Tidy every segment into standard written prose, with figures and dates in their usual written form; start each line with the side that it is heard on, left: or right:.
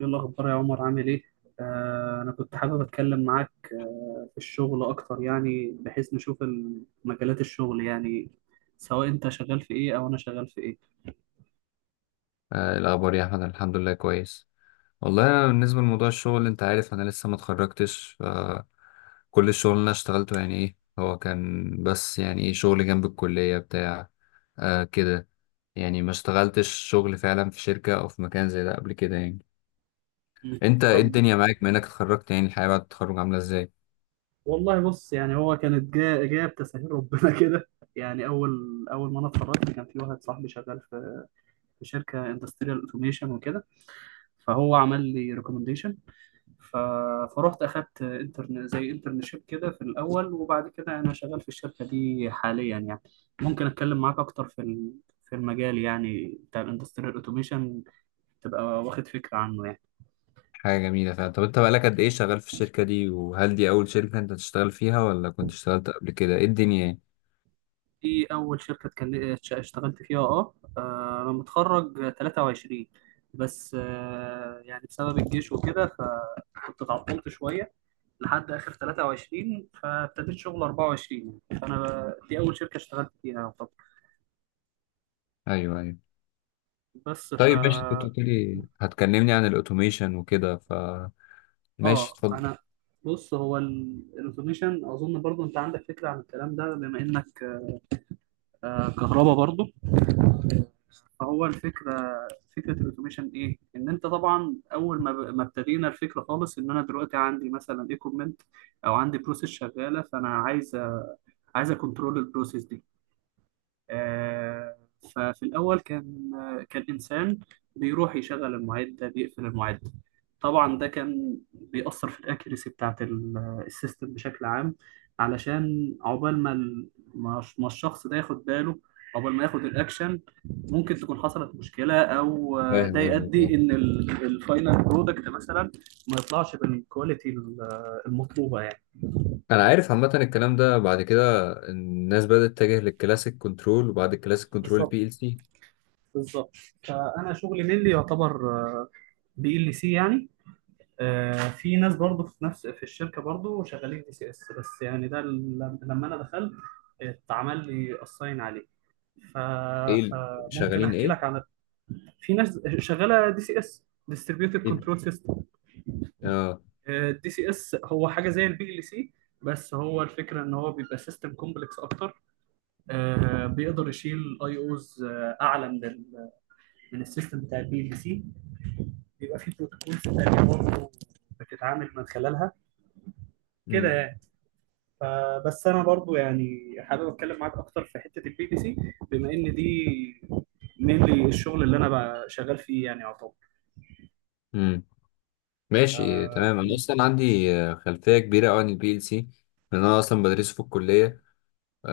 right: ايه الاخبار يا عمر، عامل ايه؟ انا كنت حابب اتكلم معاك في الشغل اكتر، يعني بحيث نشوف مجالات الشغل، يعني سواء انت شغال في ايه او انا شغال في ايه.
left: إيه الأخبار يا أحمد؟ الحمد لله كويس. والله أنا بالنسبة لموضوع الشغل أنت عارف أنا لسه ما اتخرجتش كل الشغل اللي أنا اشتغلته يعني إيه هو كان بس يعني إيه شغل جنب الكلية بتاع آه كده. يعني ما اشتغلتش شغل فعلا في شركة أو في مكان زي ده قبل كده يعني.
right: مم.
left: أنت إيه
right: طب،
left: الدنيا معاك بما إنك اتخرجت؟ يعني الحياة بعد التخرج عاملة إزاي؟
right: والله بص، يعني هو كانت جايه جايه بتسهيل ربنا كده. يعني اول اول ما انا اتخرجت، كان في واحد صاحبي شغال في شركه اندستريال اوتوميشن وكده، فهو عمل لي ريكومنديشن. ف... فروحت اخدت انترن، زي انترنشيب كده، في الاول، وبعد كده انا شغال في الشركه دي حاليا يعني. ممكن اتكلم معاك اكتر في المجال يعني بتاع الاندستريال اوتوميشن، تبقى واخد فكره عنه يعني.
left: حاجة جميلة فعلا. طب أنت بقالك قد إيه شغال في الشركة دي، وهل دي أول شركة أنت تشتغل فيها ولا كنت اشتغلت قبل كده؟ إيه الدنيا يعني؟
right: دي اول شركه اشتغلت فيها. انا متخرج 23، بس يعني بسبب الجيش وكده، فكنت اتعطلت شويه لحد اخر 23، فابتديت شغل 24، فانا دي اول شركه اشتغلت فيها. طب،
left: أيوه، أيوه.
right: بس ف
left: طيب ماشي، كنت بتقولي هتكلمني عن الاوتوميشن وكده، فماشي،
right: اه
left: اتفضل.
right: انا بص، هو الاوتوميشن اظن برضو انت عندك فكره عن الكلام ده، بما انك كهربا برضو. فهو الفكره، فكره الاوتوميشن ايه؟ ان انت طبعا اول ما ابتدينا الفكره خالص، ان انا دلوقتي عندي مثلا ايكوبمنت، او عندي بروسيس شغاله، فانا عايز، عايز اكونترول البروسيس دي. آه، ففي الأول كان إنسان بيروح يشغل المعدة، بيقفل المعدة. طبعا ده كان بيأثر في الأكيرسي بتاعة السيستم بشكل عام، علشان عقبال ما الشخص ده ياخد باله، عقبال ما ياخد الأكشن، ممكن تكون حصلت مشكلة، أو ده
left: فاهم قصدك، اه،
right: يؤدي إن الفاينل برودكت مثلا ما يطلعش بالكواليتي المطلوبة يعني.
left: انا عارف عامه الكلام ده. بعد كده الناس بدات تتجه للكلاسيك كنترول، وبعد الكلاسيك كنترول
right: بالظبط،
left: بي ال سي.
right: بالظبط. فأنا شغلي مين اللي يعتبر بي ال سي يعني. في ناس برضو في الشركه برضو شغالين دي سي اس، بس يعني ده لما انا دخلت اتعمل لي اساين عليه. ف...
left: ايه ال-
right: فممكن
left: شغالين
right: احكي
left: ايه؟
right: لك عن، في ناس شغاله دي سي اس، ديستريبيوتد
left: ايه ال-
right: كنترول سيستم.
left: اه.
right: الدي سي اس هو حاجه زي البي ال سي، بس هو الفكره ان هو بيبقى سيستم كومبلكس اكتر. بيقدر يشيل اي اوز اعلى من السيستم بتاع البي ال سي. بيبقى فيه بروتوكولز تانيه برضه بتتعامل من خلالها، كده
left: امم
right: يعني. فبس انا برضو يعني حابب اتكلم معاك اكتر في حته البي تي سي، بما ان دي mainly الشغل اللي انا بقى شغال فيه يعني يعتبر.
left: امم ماشي
right: آه،
left: تمام. انا
right: م-
left: اصلا عندي خلفيه كبيره أوي عن البي ال سي، لان انا اصلا بدرسه في الكليه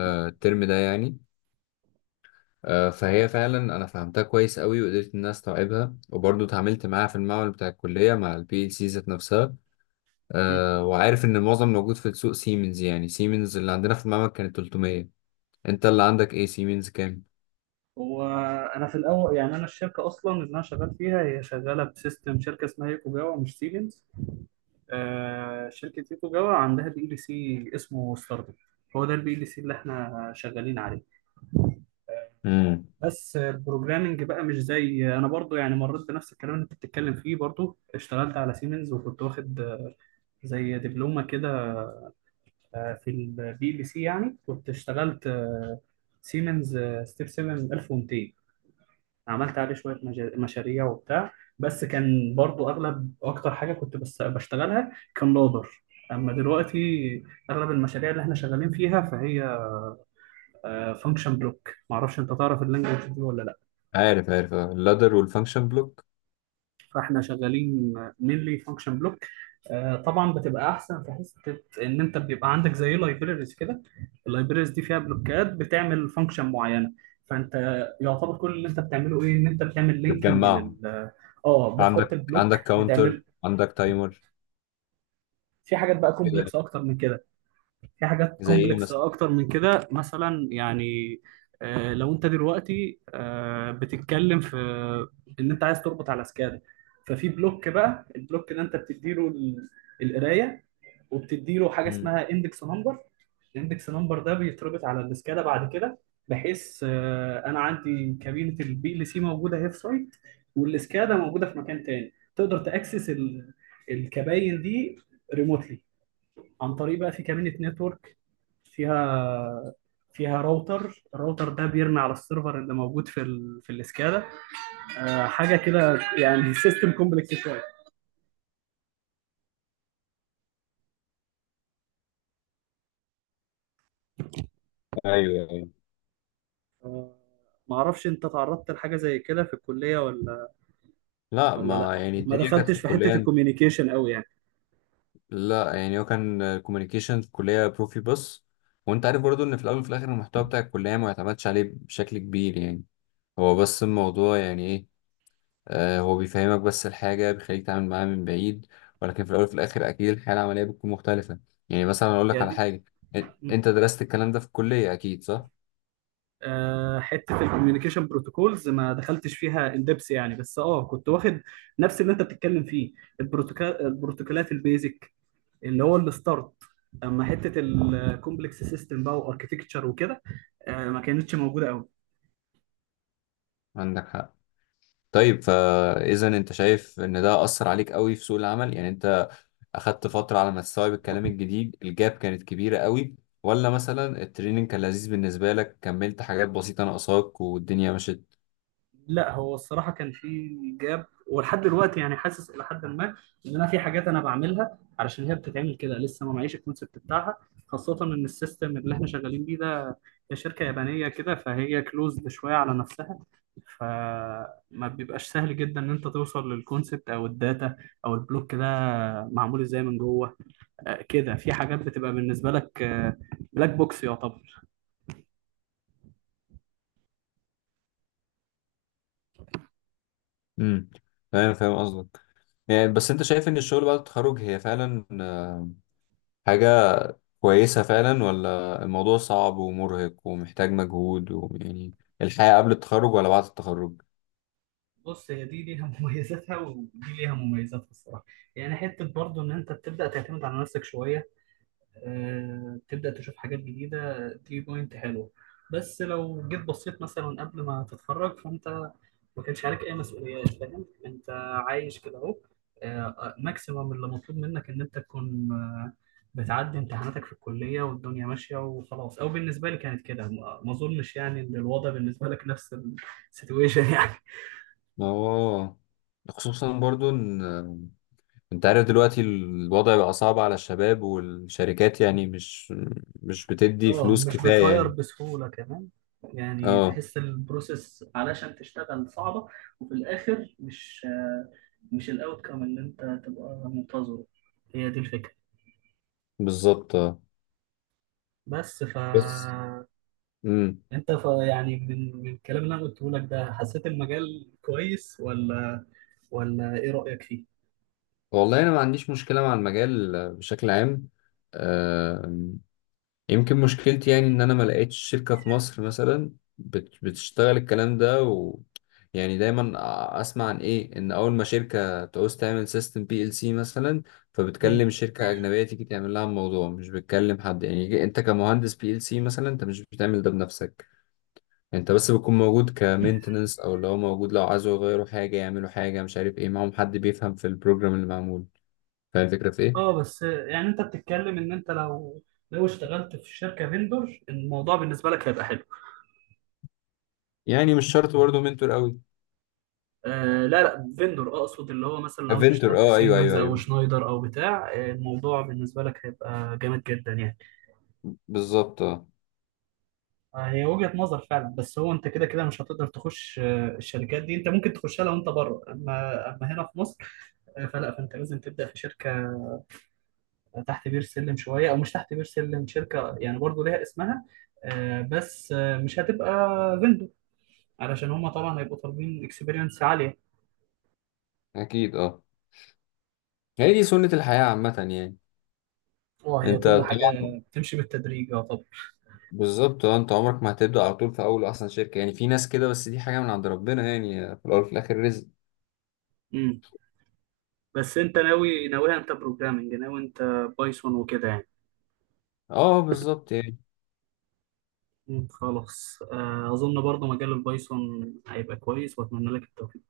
right: م-
left: الترم ده يعني. فهي فعلا انا فهمتها كويس قوي وقدرت ان انا استوعبها، وبرضه اتعاملت معاها في المعمل بتاع الكليه مع البي ال سي ذات نفسها.
right: م.
left: وعارف ان المعظم موجود في السوق سيمنز، يعني سيمنز اللي عندنا في المعمل كانت 300. انت اللي عندك ايه؟ سيمنز كام؟
right: هو انا في الاول، يعني انا الشركه اصلا اللي انا شغال فيها، هي شغاله بسيستم شركه اسمها يوكو جاوا، مش سيمنز. شركه يوكو جاوا عندها بي ال سي اسمه ستاردم، هو ده البي ال سي اللي احنا شغالين عليه.
left: امم.
right: بس البروجرامنج بقى مش زي، انا برضو يعني مريت بنفس الكلام اللي انت بتتكلم فيه، برضو اشتغلت على سيمنز وكنت واخد زي دبلومه كده، في البي ال سي، يعني كنت اشتغلت سيمنز، ستيب 7 1200، عملت عليه شويه مشاريع وبتاع. بس كان برضو اغلب اكتر حاجه كنت بس بشتغلها كان لودر. اما دلوقتي اغلب المشاريع اللي احنا شغالين فيها، فهي فانكشن بلوك. معرفش انت تعرف اللانجوج دي ولا لا؟
left: عارف، عارف، اللادر والفانكشن بلوك.
right: فاحنا شغالين mainly function block. طبعا بتبقى احسن في حته ان انت بيبقى عندك زي لايبريز كده، اللايبريز دي فيها بلوكات بتعمل فانكشن معينه، فانت يعتبر كل اللي انت بتعمله ايه، ان انت بتعمل لينكينج لل،
left: بتجمعهم.
right: اه بتحط
left: عندك
right: البلوك
left: عندك كاونتر،
right: بتعمل.
left: عندك تايمر
right: في حاجات بقى
left: كده.
right: كومبلكس اكتر من كده. في حاجات
left: زي ايه
right: كومبلكس
left: مثلا؟
right: اكتر من كده مثلا يعني، لو انت دلوقتي بتتكلم في ان انت عايز تربط على سكادا، ففي بلوك، بقى البلوك ده انت بتديله القرايه، وبتديله حاجه
left: امم.
right: اسمها اندكس نمبر. الاندكس نمبر ده بيتربط على السكادا بعد كده، بحيث انا عندي كابينه البي ال سي موجوده هي في سايت، والسكادا موجوده في مكان تاني، تقدر تاكسس الكباين دي ريموتلي، عن طريق بقى في كمينة نتورك، فيها فيها راوتر، الراوتر ده بيرمي على السيرفر اللي موجود في الاسكادا. حاجه كده يعني سيستم كومبلكس شويه.
left: ايوه، ايوه.
right: آه ما اعرفش انت تعرضت لحاجه زي كده في الكليه ولا؟
left: لا،
right: ولا لا،
left: ما يعني
right: ما
left: الدنيا كانت في
right: دخلتش في
left: الكليه.
right: حته الكوميونيكيشن قوي يعني.
left: لا يعني هو كان كوميونيكيشن في الكلية بروفي بس، وانت عارف برضو ان في الاول وفي الاخر المحتوى بتاع الكلية ما يعتمدش عليه بشكل كبير يعني. هو بس الموضوع يعني ايه، هو بيفهمك بس الحاجة، بيخليك تعمل معاها من بعيد، ولكن في الاول وفي الاخر اكيد الحياة العملية بتكون مختلفة. يعني مثلا اقول لك
right: هي
left: على
right: دي
left: حاجة، انت درست الكلام ده في الكلية اكيد، صح؟
right: حته الكوميونيكيشن بروتوكولز ما دخلتش فيها اندبس يعني، بس كنت واخد نفس اللي انت بتتكلم فيه، البروتوكولات البيزك، اللي هو الستارت. اما حته الكومبلكس سيستم بقى، واركتكتشر وكده، ما كانتش موجوده قوي.
left: عندك حق. طيب فاذا انت شايف ان ده اثر عليك قوي في سوق العمل؟ يعني انت اخدت فتره على ما تستوعب الكلام الجديد، الجاب كانت كبيره قوي، ولا مثلا التريننج كان لذيذ بالنسبه لك، كملت حاجات بسيطه ناقصاك والدنيا مشت؟
right: لا، هو الصراحه كان في جاب، ولحد دلوقتي يعني حاسس الى حد ما ان انا في حاجات انا بعملها علشان هي بتتعمل كده، لسه ما معيش الكونسبت بتاعها. خاصه ان السيستم اللي احنا شغالين بيه ده، هي شركه يابانيه كده، فهي كلوزد شويه على نفسها، فما بيبقاش سهل جدا ان انت توصل للكونسبت، او الداتا، او البلوك ده معمول ازاي من جوه. كده في حاجات بتبقى بالنسبه لك بلاك بوكس يعتبر.
left: امم. فاهم، فاهم قصدك. يعني بس انت شايف ان الشغل بعد التخرج هي فعلا حاجه كويسه فعلا، ولا الموضوع صعب ومرهق ومحتاج مجهود ويعني الحياه قبل التخرج ولا بعد التخرج؟
right: بص، هي دي ليها مميزاتها، ودي ليها مميزاتها الصراحه. يعني حته برضو ان انت بتبدا تعتمد على نفسك شويه، أه تبدا تشوف حاجات جديده، دي بوينت حلوه. بس لو جيت بصيت مثلا قبل ما تتخرج، فانت ما كانش عليك اي مسؤوليات، فاهم انت عايش كده اهو. ماكسيمم اللي مطلوب منك ان انت تكون بتعدي امتحاناتك في الكليه والدنيا ماشيه وخلاص، او بالنسبه لي كانت كده. ما اظنش يعني ان الوضع بالنسبه لك نفس السيتويشن يعني.
left: اه. خصوصا برضو ان انت عارف دلوقتي الوضع بقى صعب على الشباب، والشركات يعني مش بتدي
right: اه،
left: فلوس
right: مش
left: كفاية
right: بتهاير
left: يعني.
right: بسهولة كمان، يعني
left: اه،
right: تحس البروسيس علشان تشتغل صعبة. وفي الآخر مش، مش الأوتكم اللي أنت تبقى منتظره، هي دي الفكرة.
left: بالظبط، اه.
right: بس ف
left: بس. امم.
right: أنت يعني من الكلام اللي أنا قلته لك ده، حسيت المجال كويس، ولا ولا إيه رأيك فيه؟
left: والله انا ما عنديش مشكلة مع المجال بشكل عام، آه. يمكن مشكلتي يعني ان انا ما لقيتش شركة في مصر مثلا بتشتغل الكلام ده، و يعني دايما اسمع عن ايه ان اول ما شركة تعوز تعمل سيستم بي ال سي مثلا،
right: مم.
left: فبتكلم شركة اجنبية تيجي تعمل لها الموضوع، مش بتكلم حد. يعني انت كمهندس بي ال سي مثلا انت مش بتعمل ده بنفسك، انت بس بتكون موجود كمينتنس، او لو موجود لو عايزوا يغيروا حاجة يعملوا حاجة مش عارف ايه، معاهم حد بيفهم في البروجرام اللي معمول. فاهم الفكرة في
right: اه
left: ايه؟
right: بس يعني أنت بتتكلم إن أنت لو اشتغلت في شركة فيندور، الموضوع بالنسبة لك هيبقى حلو.
left: يعني مش شرط برضه منتور قوي.
right: آه لا لا، فيندور، اقصد اللي هو مثلا لو انت
left: افنتور،
right: اشتغلت في
left: اه، ايوه،
right: سيمنز
left: ايوه،
right: او
left: ايوه.
right: شنايدر او بتاع، الموضوع بالنسبه لك هيبقى جامد جدا يعني.
left: بالظبط، اه.
right: آه، هي وجهه نظر فعلا، بس هو انت كده كده مش هتقدر تخش الشركات دي. انت ممكن تخشها لو انت بره، اما هنا في مصر، فلا فانت لازم تبدا في شركه تحت بير سلم شويه، او مش تحت بير سلم، شركه يعني برضو ليها اسمها. بس مش هتبقى فيندور، علشان هما طبعا هيبقوا طالبين اكسبيرينس عاليه.
left: اكيد، اه. هي دي سنة الحياة عامة يعني.
right: اه، هي
left: انت
right: كل حاجه
left: طبعا.
right: بتمشي بالتدريج يعتبر.
left: بالظبط، اه، انت عمرك ما هتبدأ على طول في اول اصلا شركة، يعني في ناس كده بس دي حاجة من عند ربنا، يعني في الاول وفي الاخر رزق.
right: بس انت ناوي، ناويها انت بروجرامنج، ناوي انت بايثون وكده يعني؟
left: اه، بالظبط يعني.
right: مم، خلاص، اظن برضو مجال البايثون هيبقى كويس، واتمنى لك التوفيق.